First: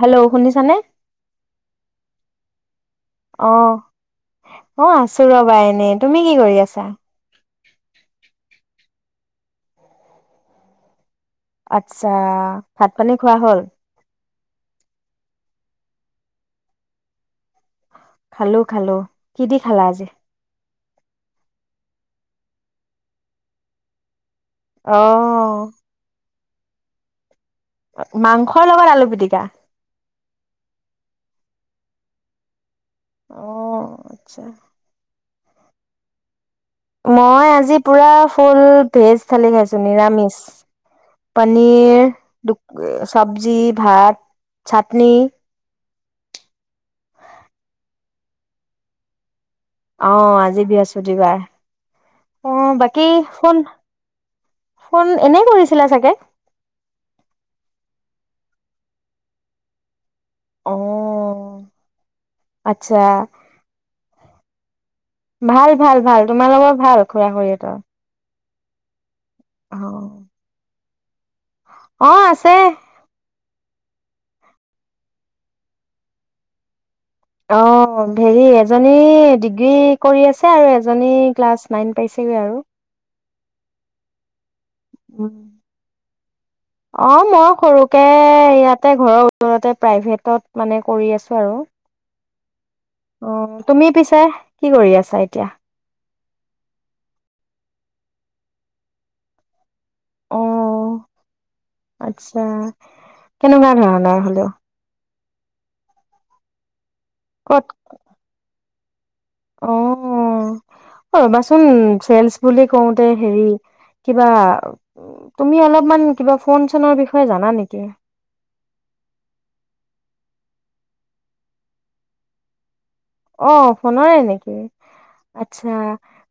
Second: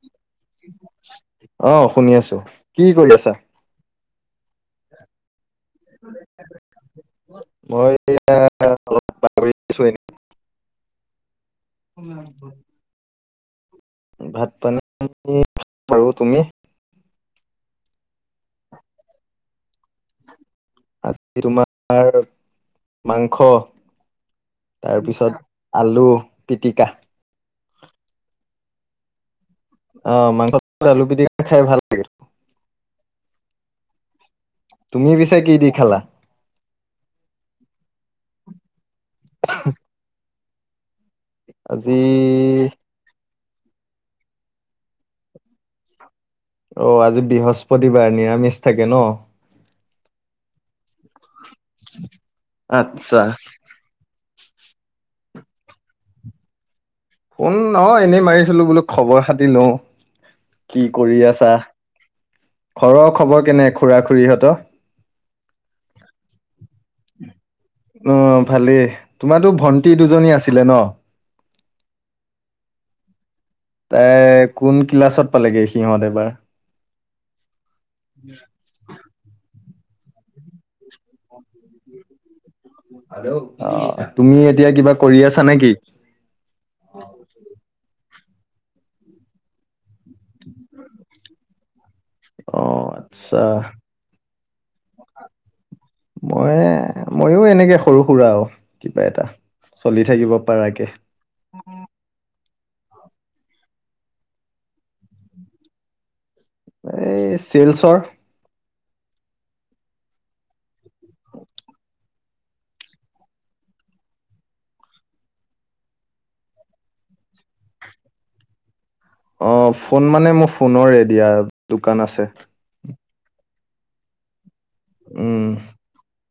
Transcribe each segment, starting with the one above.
Hello শুনিছানে? অহ, শুনি আছোঁ। কি কৰি আছা? অ', অ', আছোঁ ৰ'বা এনে, তুমি কি কৰি আছা? মই [inaudible] আচ্ছা ভাত পানী খোৱা হ'ল? ভাত বনাই [unintelligible] বাৰু তুমি। খালোঁ, খালোঁ, কি দি খালা আজি? আজি তোমাৰ মাংস তাৰপিছত আলু পিটিকা। মাংস সৰ লগত আলু পিটিকা। অ', মাংস আলু পিটিকা খাই ভাল লাগে। অ', আত্ছা। তুমি পিছে কি দি খালা? মই আজি পুৰা ফুল ভেজ থালি খাইছোঁ, নিৰামিষ। আজি পনীৰ চবজ চব্জি, ভাত, চাটনি। অ', আজি বৃহস্পতিবাৰ নিৰামিষ থাকে ন'। অ', আজি বৃহস্পতিবাৰ। অ', বাকী আচ্ছা ফোন ফোন এনে কৰিছিলা চাগে? ফোন নহয় এনেই মাৰিছিলো বোলো খবৰ খাতি লওঁ। কি কৰি আছা? অ', আচ্ছা ঘৰৰ খবৰ কেনে খুৰা খুৰীহঁত? ভাল, ভাল, ভাল তোমাৰ লগৰ ভাল খুৰা খুৰীহতঁ? টা অ ভালেই। তোমাটো ভণ্টি দুজনী আছিলে ন'? অ', আছে। তাই কোন ক্লাছত পালেগে সিহঁত এইবাৰ? অ', ধেৰি এজনী ডিগ্ৰী কৰি আছে আৰু এ এজনী ক্লাছ নাইন পাইছেগে আৰু। হেল্ল' অ', তুমি এতিয়া কিবা কৰি আছা নেকি? অ', মই সৰু এ, ইয়াতে ঘৰৰ ওচৰতে প্ৰাইভেটত মানে কৰি আছো আৰু। অ' আচ্ছা অ', তুমি পিছে? কি কৰি আছা এতিয়া? মই, ময়ো এনেকে সৰু-সুৰা আৰু কিবা এটাহ। চলি থাকিব অ পাৰাকে। আচ্ছা কেনেকুৱা ধৰণৰ হ'লেও? এই ক'ত চেলচৰ। অ', অ, ৰ'বাচোন চেলচ বুলি কওঁতে হেৰি কিবা তুমি অলপমান কিবা ফোন চোনৰ বিষয়ে জানা নেকি? অ', ফোন মানে মোৰ ফোনৰে দিয়া দোকান আছে। অ', ফোনৰে নেকি? উম আচ্ছা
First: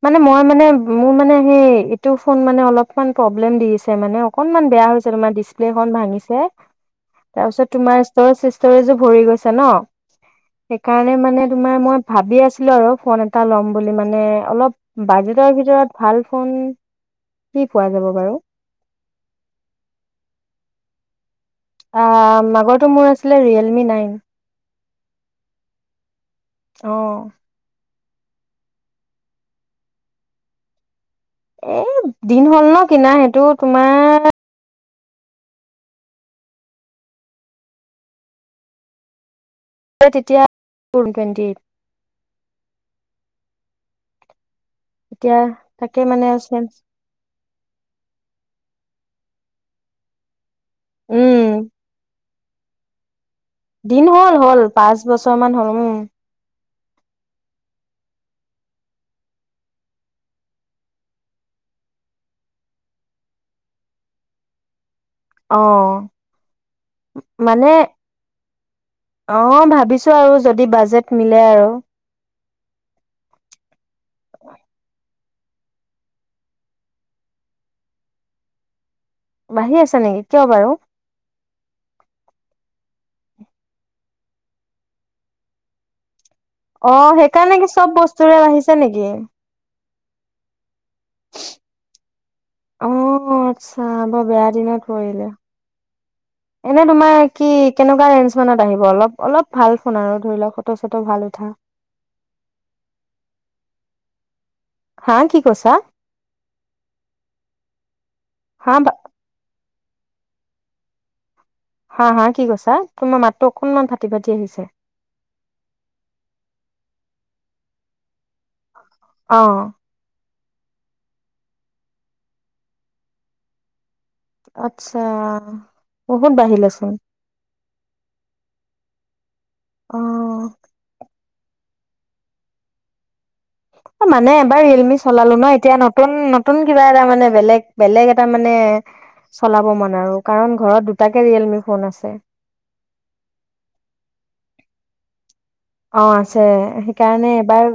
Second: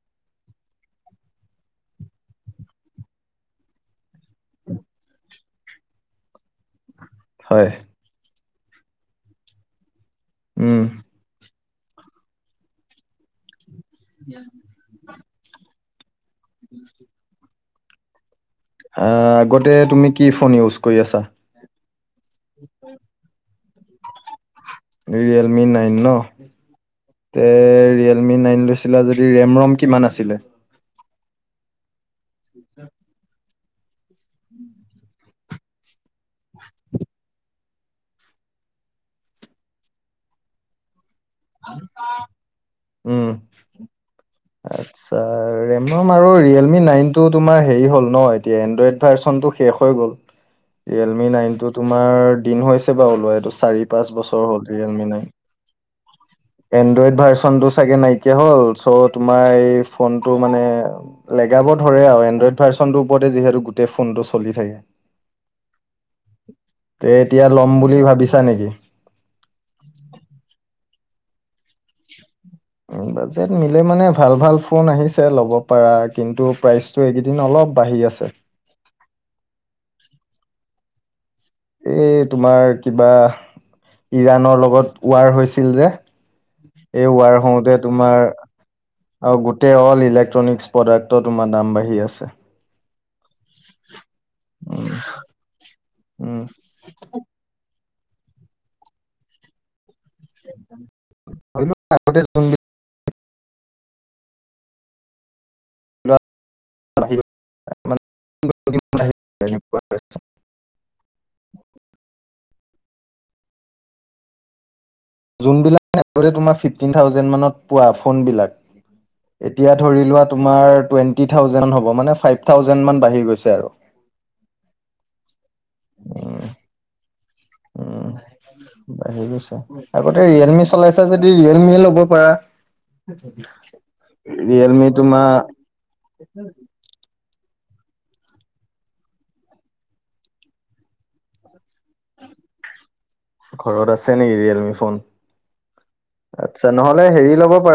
মানে মই মানে মোৰ মানে সেই ইটো ফোন মানে অলপমান প্ৰব্লেম দিছে মানে, অকনমান বেয়া হৈছে। তোমাৰ ডিচপ্লে খন ভাঙিছে। তাৰপিছত হয় তোমাৰ ষ্টৰেজ চিচ ষ্টৰেজো ভৰি গৈছে ন'? উম। সেইকাৰণে মানে তোমাৰ মই ভাবি আছিলোঁ আৰু ফোন এটা লম বুলি মানে অলপ বাজেটৰ ভিতৰত ভাল। ফোন কি পোৱা যাব বাৰু? আ, আগতে তুমি কি ফোন ইউছ কৰি আছা? অ', মাগৰটো মোৰ আছিলে realme nine nine. Realme nine nine নহ? অ', তে ৰিয়েল মি নাইন লৈছিলা যদি ৰেম ৰম কিমান আছিলে? এ দিন হ'ল ন কিনা সেইটো তোমাৰ তেতিয়া কোন [unintelligible] উম। আচ্ছা তাকে ৰেমম মানে আৰু চেঞ্জ ৰিয়েলমি নাইন টো তোমাৰ হেৰি হ'ল ন এতিয়া এনড্ৰইড ভাৰ্চনটো শেষ হৈ গ'ল। ৰিয়েলমি উম, নাইনটো তোমাৰ দিন হৈছে বাৰু ওলোৱা এইটো চাৰি দিন পাঁচ হ'ল বছৰ হ'ল পাঁচ বছৰ মান হ'ল উম। এনড্ৰইড ভাৰ্চনটো চাগে নাইকিয়া হ'ল চ' তোমাৰ এই ফোনটো মানে [unintelligible] ধৰে আৰু এনড্ৰইড ভাৰ্চনটো ওপৰতে ফোনটো চলি থাকে। অ', তে এতিয়া ল'ম মানে বুলি ভাবিছা নেকি? অ', ভাবিছোঁ আৰু যদি বাজেট মিলে আৰু। উ বাজেট মিলে মানে ভাল-ভাল ফোন আহিছে। ল'ব পাৰা কিন্তু প্ৰাইচটো এইকেইদিন অলপ বাঢ়ি আছে। বাঢ়ি আছে নেকি কিয় বাৰু? এই তোমাৰ কিবা ইৰাণৰ লগত ওৱাৰ হৈছিল যে। অ', ৱাৰ সেইকাৰণে কি হওঁতে চব তোমাৰ বস্তুৰে বাঢ়িছে নেকি? ইলেক্ট্ৰনিক্ছ প্ৰডাক্টত তোমাৰ দাম বাঢ়ি আছে। অ', আতচ্ছা বৰ বেয়া দিনত উম পৰিলে উম এনে তোমাৰ কি? কেনেকোৱা ৰেঞ্জ মানত আহিব? অলপ, অলপ ভাল, শুনাৰো ধৰি লওঁক ফটো চটো ভাল উঠা। আগতে হা কি? কৈছা হা [unintelligible] হা হা কি কৈছা? তোমাৰ মাতো অকনমান ফাটি ফাটি আহিছে। যোনবিলাকৰে তোমাৰ ফিফটিন থাউজেণ্ মানত পোৱা ফোনবিলাক এতিয়া অ', ধৰি লোৱা তোমাৰ টুৱেন্টি থাউজেণ্ড হ'ব মানে ফাইভ থাউজেণ্ড মান বাঢ়ি গৈছে আৰু। আতছা বহুত উম বাঢ়িলেচোন। উম, [unintelligible] আগতে অ'। ৰিয়েলমি চলাইছে যদি মি ৰিয়েলমিয়ে ল'ব পাৰা। অ', মানে এবাৰ ৰিয়েলমি চলালো ন এতিয়া নতুন, নতুন কিবা এটা মানে বেলেগ বেলেগ এটা মানে চলাব মন আৰু কাৰণ ঘৰত দুটাকে ৰিয়েলমি ফোন আছে। ঘৰত আছে নেকি ৰিয়েলমি ফোন? অ', আছে আচ্ছা নহ'লে সেইকাৰণে হেৰি ল'ব এবাৰ।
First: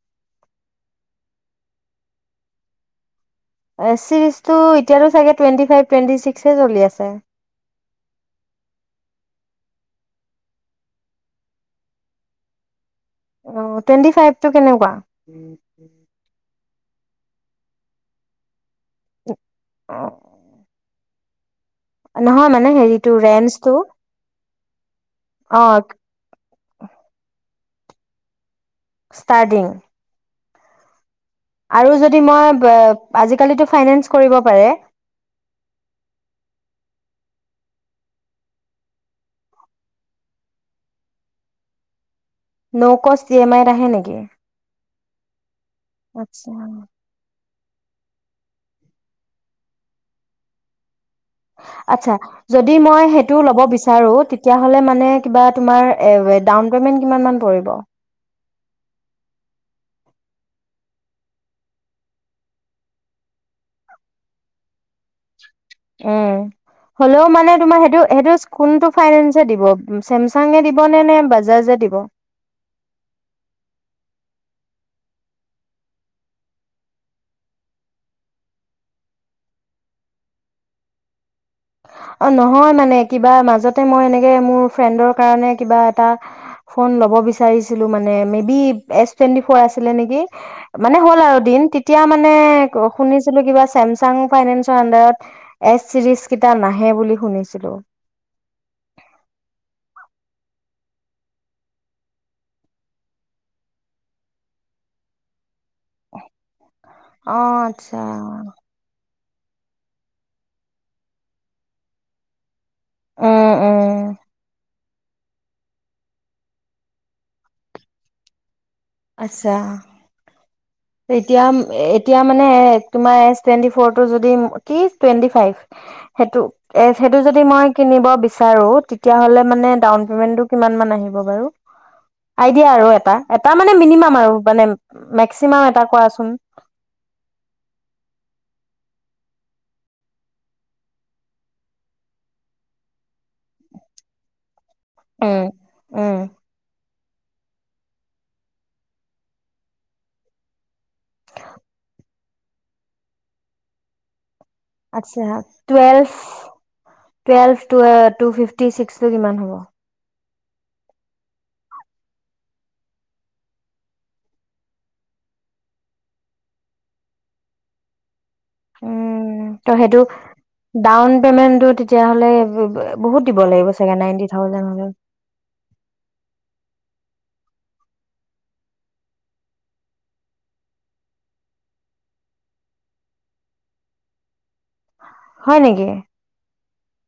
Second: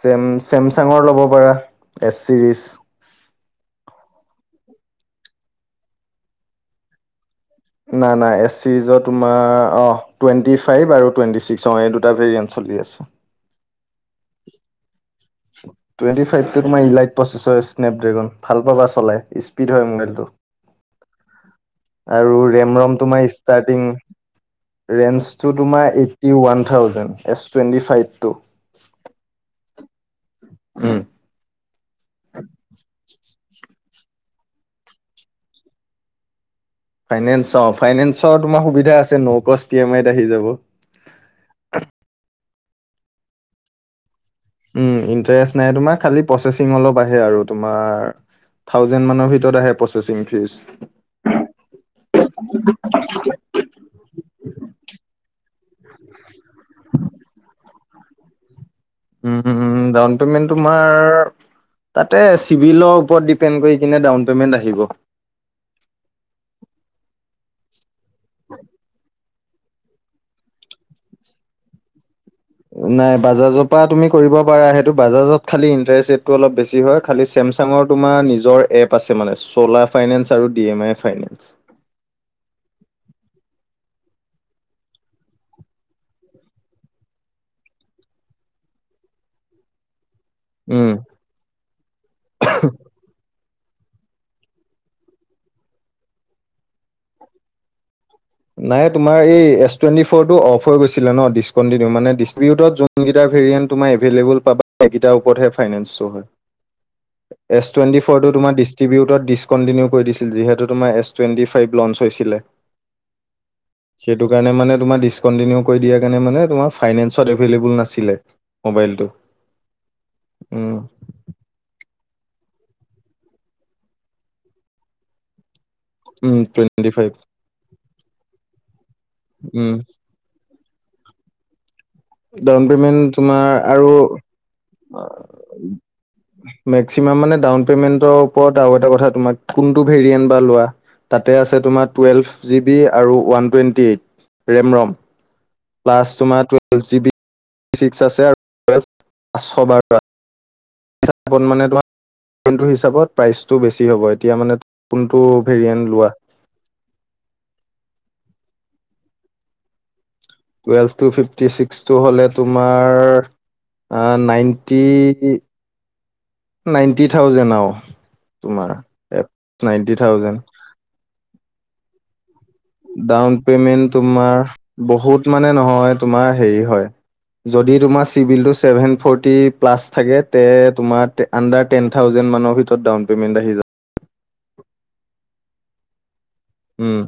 ছেম ছেমচাঙৰ ল'ব পাৰা এছ চিৰিজ এছ চিৰিজটো এতিয়াটো চাগে টুৱেণ্টি ফাইভ টুৱেণ্টি ছিক্সে চলি আছে। না না এছ চিজৰ তোমাৰ অ', টুৱেণ্টি ফাইভ আৰু টুৱেটি চিক্স অ', এই দুটা ভেৰিয়েণ্ট চলি আছে। অ', টুৱেণ্টি ফাইভটো কেনেকুৱা? টুৱেণ্টি ফাইভ তোমাৰ in like processor snap dragon ভাল পাবা চলাই স্পীড হয়, মোবাইলটো। আৰু নহয় মানে ৰেমৰম হেৰিটো তোমাৰ ৰেঞ্জটো ষ্টাৰটিং ৰেনচটো অ তোমাৰ eighty one thousand S twenty ফাইভটো। ষ্টাৰ্টিং? উম। আৰু যদি মই ব আজি কালিটো ফাইনেন্স কৰিব পাৰে। ফাইনেন্স অ', ফাইনেন্সৰ তোমাৰ সুবিধা আছে নৌ কষ্ঠ ই এম আইত আহি যাব। নৌ কষ্ঠ ই এম আইট আহে নেকি? উম ইণ্টাৰেষ্ট নাই তোমাৰ খালি আচ্ছা প্ৰচেচিং অলপ আহে আৰু। তোমাৰ থাউজেণ্ড মানৰ ভিতৰত আহে প্ৰচেচিং ফ্ৰিজ। আচ্ছা যদি মই সেইটো ল'ব বিচাৰো তে তেতিয়া হ'লে মানে, কিবা তোমাৰ ডাউন পেমেন্ট কিমান মান পৰিব? হো হো হো হো ডাউন পেমেন্ট তোমাৰ, তাতে চিভিলৰ ওপৰত ডিপেন্ট কৰি কেনে ডাউন পেমেন্ট আহিব। উম, হ'লেও মানে তোমাৰ সেইটো সেইটো কোনটো ফাইনেন দিব চেমচাঙে দিব নে নে বাজাজে দিব? নাই বাজাজৰ পৰা তুমি কৰিব পাৰা সেইতো বাজাজত খালি ইন্টাৰেষ্ট ৰেটটো অলপ বেছি হয়। খালি চেমচাংৰ তোমাৰ নিজৰ এপ আছে মানে, চৌলাফাইনেন্স আৰু ডিএমাইফাইনেন্স। অ', নহয় মানে কিবা মাজতে মই এনেকে মোৰ ফ্ৰেণ্ডৰ কাৰণে কিবা এটা ফোন ল'ব বিচাৰিছিলো মানে, maybe S twenty four আছিলে নেকি। উম, মানে হ'ল আৰু দিন তেতিয়া মানে ক শুনিছিলোঁ কিবা ছেমছাং ফাইনেন্সৰ আণ্ডাৰত এছ চিৰিছ কিটা নাহে বুলি শুনিছিলো নাই তোমাৰ এই এছ টুয়েন্টি ফৰটো অফ হৈ গৈছিলে ন' ডিচকন্টিনিউ মানে দিষ্ট্ৰিবিউটৰত যোনকেইটা ভেৰিয়েণ্ট এভেইলেভেল পাবা সেইকেইটাৰ ওপৰত হে ফাইনেন্স ও অ' হয় এছ টুয়েন্টি ফৰটো আচ্ছা। তোমাৰ দিষ্ট্ৰিবিউটৰত দিছ কন্টিনিউ কৰি দিছিলে যিহেতু তোমাৰ এছ টুয়েন্টি ফাইভ লঞ্চ হৈছিলে উম উম সেইটো কাৰণে মানে তোমাৰ ডিচকণ্টিনিউ কৰি দিয়াৰ কাৰণে মানে তোমাৰ ফাইনেন্সত এভেইলেভেল নাছিলে মোবাইলটো আচ্ছা উম এতিয়া এতিয়া মানে তোমাৰ এছ টুয়েন্টি ফ'ৰটো যদি কি টুয়েণ্টি ফাইভ। উম সেইটো এ টুৱেন্টি ফাইভ সেইটো যদি মই কিনিব বিচাৰো, তেতিয়া হ'লে মানে উম ডাউন পেমেন্টটো কিমান মান আহিব বাৰু? ডাউন আইডিয়া আৰু পেমেন্ট এটা তোমাৰ এটা মানে মিনিমাম আৰু মানে, মেক্সিমাম এটা কোৱাচোন মেক্সিমাম মানে ডাউন পেমেন্টৰ ওপৰত আৰু এটা কথা তোমাৰ কোনটো ভেৰিয়েণ্ট বা লোৱা, তাতে আছে তোমাৰ টুয়েলভ জিবি আৰু one twenty eight RAM ROM. উম প্লাছ উম তোমাৰ টুৱেল্ভ জি বি ছিক্স আছে আৰু টুৱেল্ভ পাঁচশ বাৰ। হিচাপত মানে তোমাৰ টো হিচাপত প্ৰাইচটো বেছি হ'ব, এতিয়া মানে কোনটো আতচ্ছা ভেৰিয়েণ্ট লোৱা টুৱেলভ, টুৱেলভ টুৱে টু ফিফটি ছিক্সটো কিমান হ'ব? টুৱেলভ টু ফিফটি ছিক্স হ'লে, তোমাৰ নাইনটি নাইনটি থাউজেণ্ড আৰু। তোমাৰ এ উম নাইনটি থাউজেণ্ড। টো তেতিয়াহ'লে বহুত ডাউন দিব লাগিব পেমেন্ট চাগে নাইনটি তোমাৰ থাউজেণ্ড হ'লে বহুত মানে নহয়, তোমাৰ হেৰি হয় যদি তোমাৰ চিবিলটো চেভেন ফৰ্টি প্লাছ থাকে তে তোমাৰ আণ্ডাৰ টেন থাউজণ্ড মানৰ ভিতৰত ডাউন পেমেণ্ট আহি যাব হয় নেকি? উম।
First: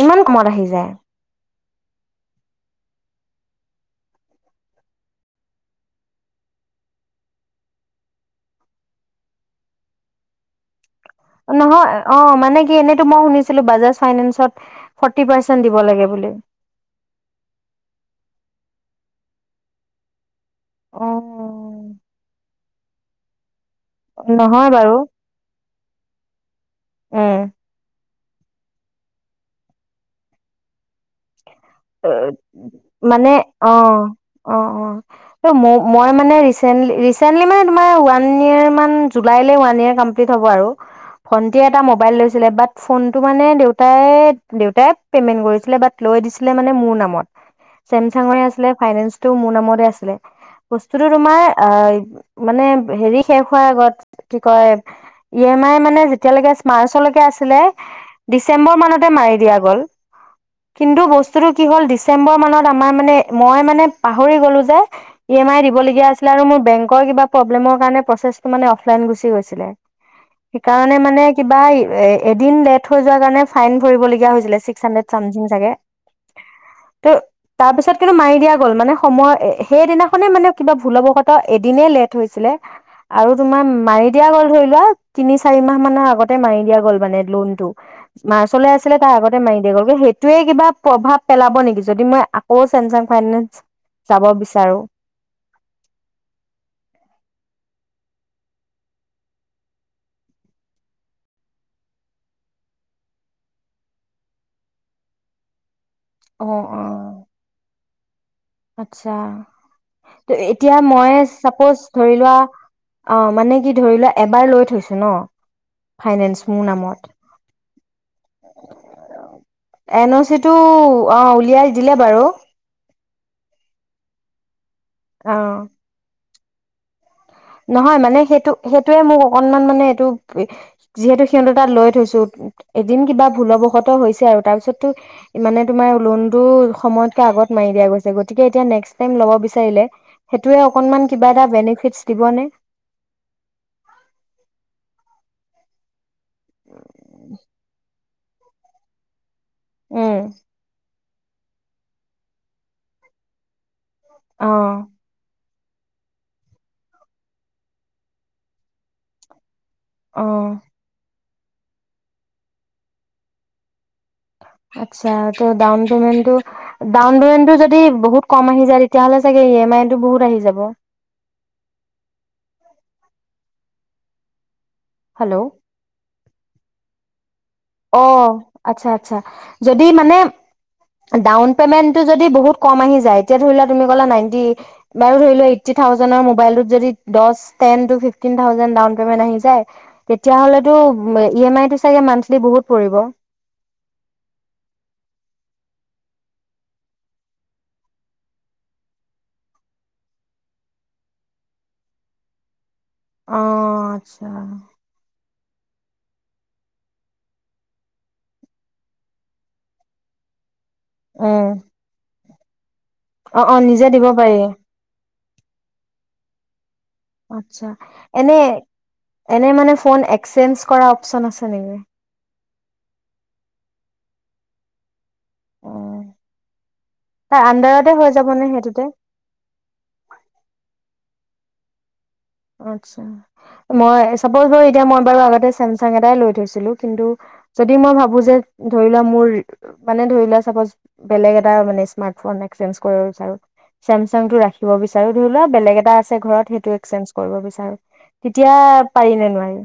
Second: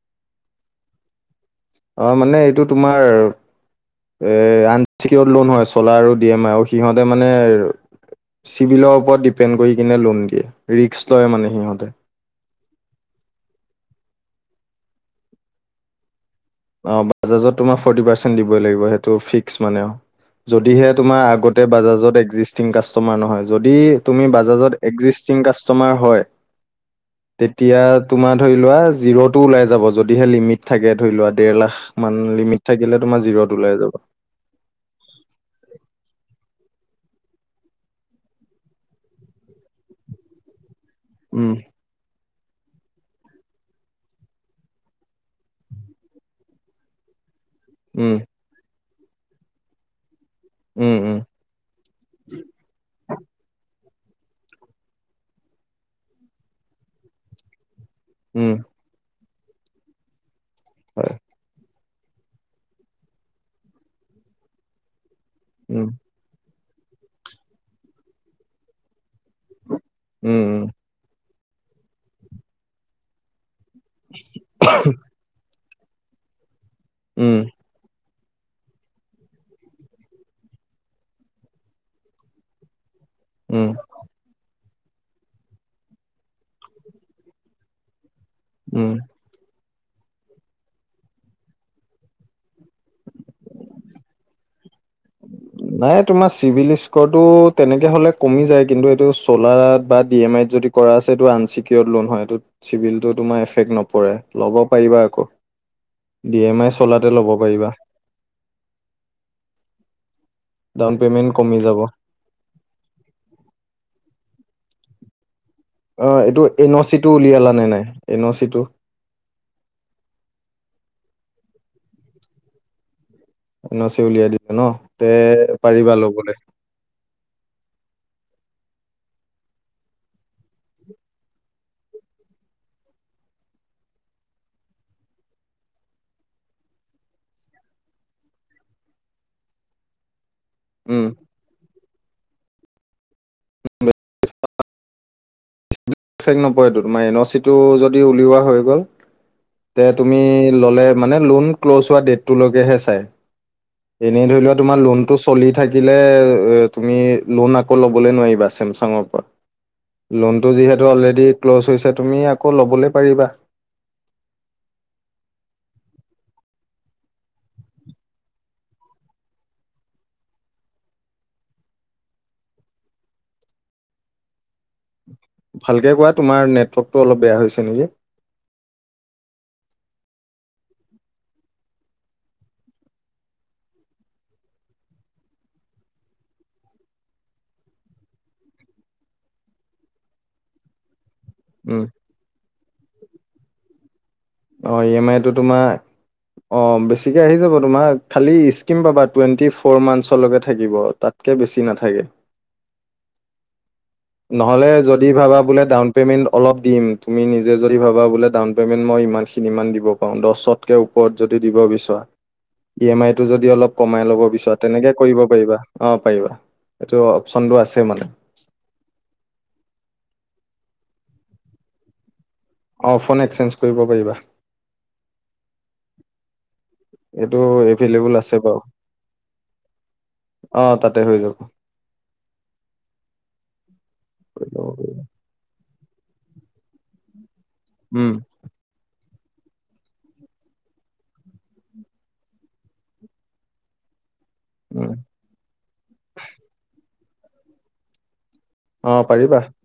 ইমান কমত আহি যায় অ', মানে এইটো তোমাৰ এ আনচিকিউৰ্ড লোন হয়, চলা আৰু ডি এমই সিহঁতে মানে চিভিলৰ ওপৰত ডিপেন্ড কৰি কিনে লোন দিয়ে ৰিক্স নহয়, অ', মানে কি এনেইতো মই শুনিছিলো বাজাজ ফাইনেন্সত ফৰ্টি পাৰচেন্ট দিব লাগে বুলি। অ', বাজাজত তোমাৰ ফৰ্টি পাৰ্চেণ্ট দিবই লাগিব সেইটো ফিক্স মানে আউ। যদিহে তোমাৰ আগতে বাজাজত একজিষ্ট কাষ্টমাৰ নহয় য'ত যদি তুমি নহয় বাজাজত বাৰু একজিষ্টিং কাষ্টমাৰ হয়, উম তেতিয়া তোমাৰ ধৰি লোৱা জিৰ'টো ওলাই যাব যদিহে লিমিট থাকে ধৰি লোৱা। ডেৰলাখ অ', মানে যাব অ', অ', অ', ম মই মানে ৰিচেন্টলি, ৰিচেন্টলি মানে তোমাৰ ওৱান ইয়েৰ মান জুলাইলৈ ওৱান ইয়েৰ কমপ্লিট হ'ব আৰু। উম ভন্টিয়ে এটা ম'বাইল লৈছে ছিলে বাত ফোনটো মানে দেউতাই, দেউতাই পেমেন্ট কৰিছিলে বাত লৈ দিছিলে। লে মানে মোৰ নামত। উম ছেমচাঙৰে আছিলে। ফাইনেন্স টো মোৰ নামতে আছিলে। উম বস্তুটো উম তোমাৰ আ, মানে হেৰি শেষ হোৱাৰ আগত কি কয় ই এম আই মানে যেতিয়ালৈকে মাৰ্চ লৈকে আছিলে উম ডিচেম্বৰ মানতে মাৰি দিয়া গ'ল। কিন্তু হয় বস্তু কি হ'ল ডিচেম্বৰ মানত আমাৰ মানে মই মানে পাহৰি গ'লো যে ই এম আই উম দিবলগীয়া আছিলে আৰু মোৰ বেংকৰ কিবা প্ৰব্লেমৰ কাৰণে প্ৰচেছটো মানে অফলাইন গুচি গৈছিলে, উম উম সেইকাৰণে মানে কিবা এদিন লেট হৈ যোৱাৰ কাৰণে ফাইন ভৰিবলগীয়া হৈছিলে ছিস্ক হানড্ৰেদ ছামথিং চাগে। ত' উম তাৰপিছত কিন্তু মাৰি দিয়া গ'ল, মানে সময় সেইদিনাখনে মানে কিবা ভুলবশতঃ এদিনে লেট হৈছিলে। আৰু তোমাৰ উম মাৰি দিয়া গ'ল ধৰি লোৱা তিনি চাৰি মাহ মানৰ আগতে মাৰি দিয়া গ'ল মানে লোনটো। মাৰ্চ লৈ উম আছিলে তাৰ আগতে মাৰি [unintelligible] সেইটোৱে কিবা প্ৰভাৱ পেলাব নেকি যদি মই আকৌ ছেমচাং ফাইনেন্স যাব বিচাৰো? নাই তোমাৰ চিভিল স্ক'ৰটো তেনেকে হ'লে কমি যায় কিন্তু এইটো চ'লাত বা ডি এম আইত যদি কৰা আছে এইটো আনচিকিয়ড লোন হয় এইটো চিভিলটো তোমাৰ এফেক্ট নপৰে ল'ব পাৰিবা আকৌ। ডি অ এম আই, অ চলাতে ল'ব পাৰিবা। আচ্ছা। ত' এতিয়া ডাউন মই পেমেন্ট কমি চাপ'জ যাব ধৰি লোৱা অ', মানে কি ধৰি লোৱা এবাৰ লৈ থৈছো ন' অ' ফাইনেন্স এইটো মোৰ এন অ' নামত চিটো উলিয়ালা নে নাই? এন অ'চি টো। এন অ' চিটো অ', উলিয়াই দিলে বাৰু। এন অ' চি উলিয়াই দিব ন'। তে অ পাৰিবা ল'বলৈ নহয়, মানে সেইটো সেইটোৱেই মোক অকণমান মানে এইটো যিহেতু সিহঁতৰ তাত লৈ থৈছোঁ। এদিন কিবা ভুলবশত হৈছে, আৰু তাৰ পিছটো মানে মোৰ লোনটো সময়তকৈ আগত মাৰি দিয়া গৈছে। গতিকে এতিয়া নেক্সট টাইম ল'ব বিচাৰিলে সেইটোয়ে অকনমান উম কিবা এটা বেনিফিটচ দিবনে? [unintelligible] ইফেক্ট নপৰেটো। তোমাৰ এন, অ, চি টো যত যদি উলিওৱা হৈ গ'ল তে তুমি উম ল'লে মানে লোন ক্ল'জ হোৱা ডেটটোলৈকে হে চাই। এনেই ধৰি অ লোৱা, তোমাৰ লোনতটো চলি থাকিলে তুমি লোন আকৌ ল'বলৈ নোৱাৰিবা চেমচাঙৰ পৰা। লোনটো অ'। যিহেতু অলৰেডি ক্ল'জ হৈছে তুমি আকৌ ল'বলৈ পাৰিবা। আতচ্ছা, ত' ডাউন পেমেণ্টটো ডাউনপেমেণ্টটো যদি বহুত কম আহি যায়, তেতিয়া হ'লে চাগে ই এম আই টো বহুত আহি যাব। হেল্ল' ভালকে কোৱা তোমাৰ নেটৱৰ্ক অলপ বেয়া হৈছ অ', আতচ্ছা আতচ্ছা। যদি মানে ডাউন পেমেণ্টটো যদি বহুত কম আহি যায়, এতিয়া ধৰি লোৱা তুমি ক'লা নাইনটি বাৰু, ধৰি লোৱা এইট্টি থাউজেণ্ডৰ মোবাইলটোত যদি দচ ten two fifteen thousand down payment আহি যায়, তেতিয়া হ'লেতো উ, ই এম আই টো উম, চাগে মানথ বুহুত পৰিব। অ', ই এম আইটো তোমাৰ অ', বেছিকে আহি যাব, তোমাৰ খালি স্কিম পাবা টুৱেণ্টি ফ'ৰ মান্থছলৈকে থাকিব, তাতকৈ বেছি নাথাকে। অ'। আচ্ছা নহলে যদি ভাবা বোলে ডাউন পে'মেণ্ট অলপ দিম। তুমি নিজে যদি ভাবা, বোলে ডাউন পে'মেণ্ট মই ইমানখিনিমান দিব পাৰোঁ, দছত তকে ওপৰত যদি উম দিব বিচৰা। ই এম আইটো অ যদি অ অলপ নিজে কমাই দিব ল'ব পাৰি বিচৰা, তেনেকে কৰিব পাৰিবা অ', পাৰিবা। এইটো অপচনটো আচ্ছা আছে মানে। এনে এনে মানে ফোন এক্সেঞ্জ কৰা অপশচন আছে নেকি? অ', ফোন এক্সেঞ্জ কৰিব পাৰিবা। অ এইটো তাৰ আণ্ডাৰতে হৈ এভেইলেবল আছে যাবনে বাৰু। সেইটোতে অ', তাতে হৈ যাব। অ', আত্ছা মই চাপজ ধৰ এতিয়া মই বাৰু আগতে চেমচাং এটাই লৈ থৈছিলো। কিন্তু যদি মই উম ভাবো যে, ধৰি লোৱা মোৰ। মানে ধৰি লোৱা, চাপজ বেলেগ এটা মানে স্মাৰ্ট ফোন এক্সচেঞ্জ আৰু চামচ সাংটো ৰাখিব উম বিচাৰো। ধৰিলুৱা বেলেগ এটা আছে ঘৰত সেইটো এক্সচেঞ্জ কৰিব বিচাৰো। এতিয়া অ পাৰি নে পাৰিবা নোৱাৰি?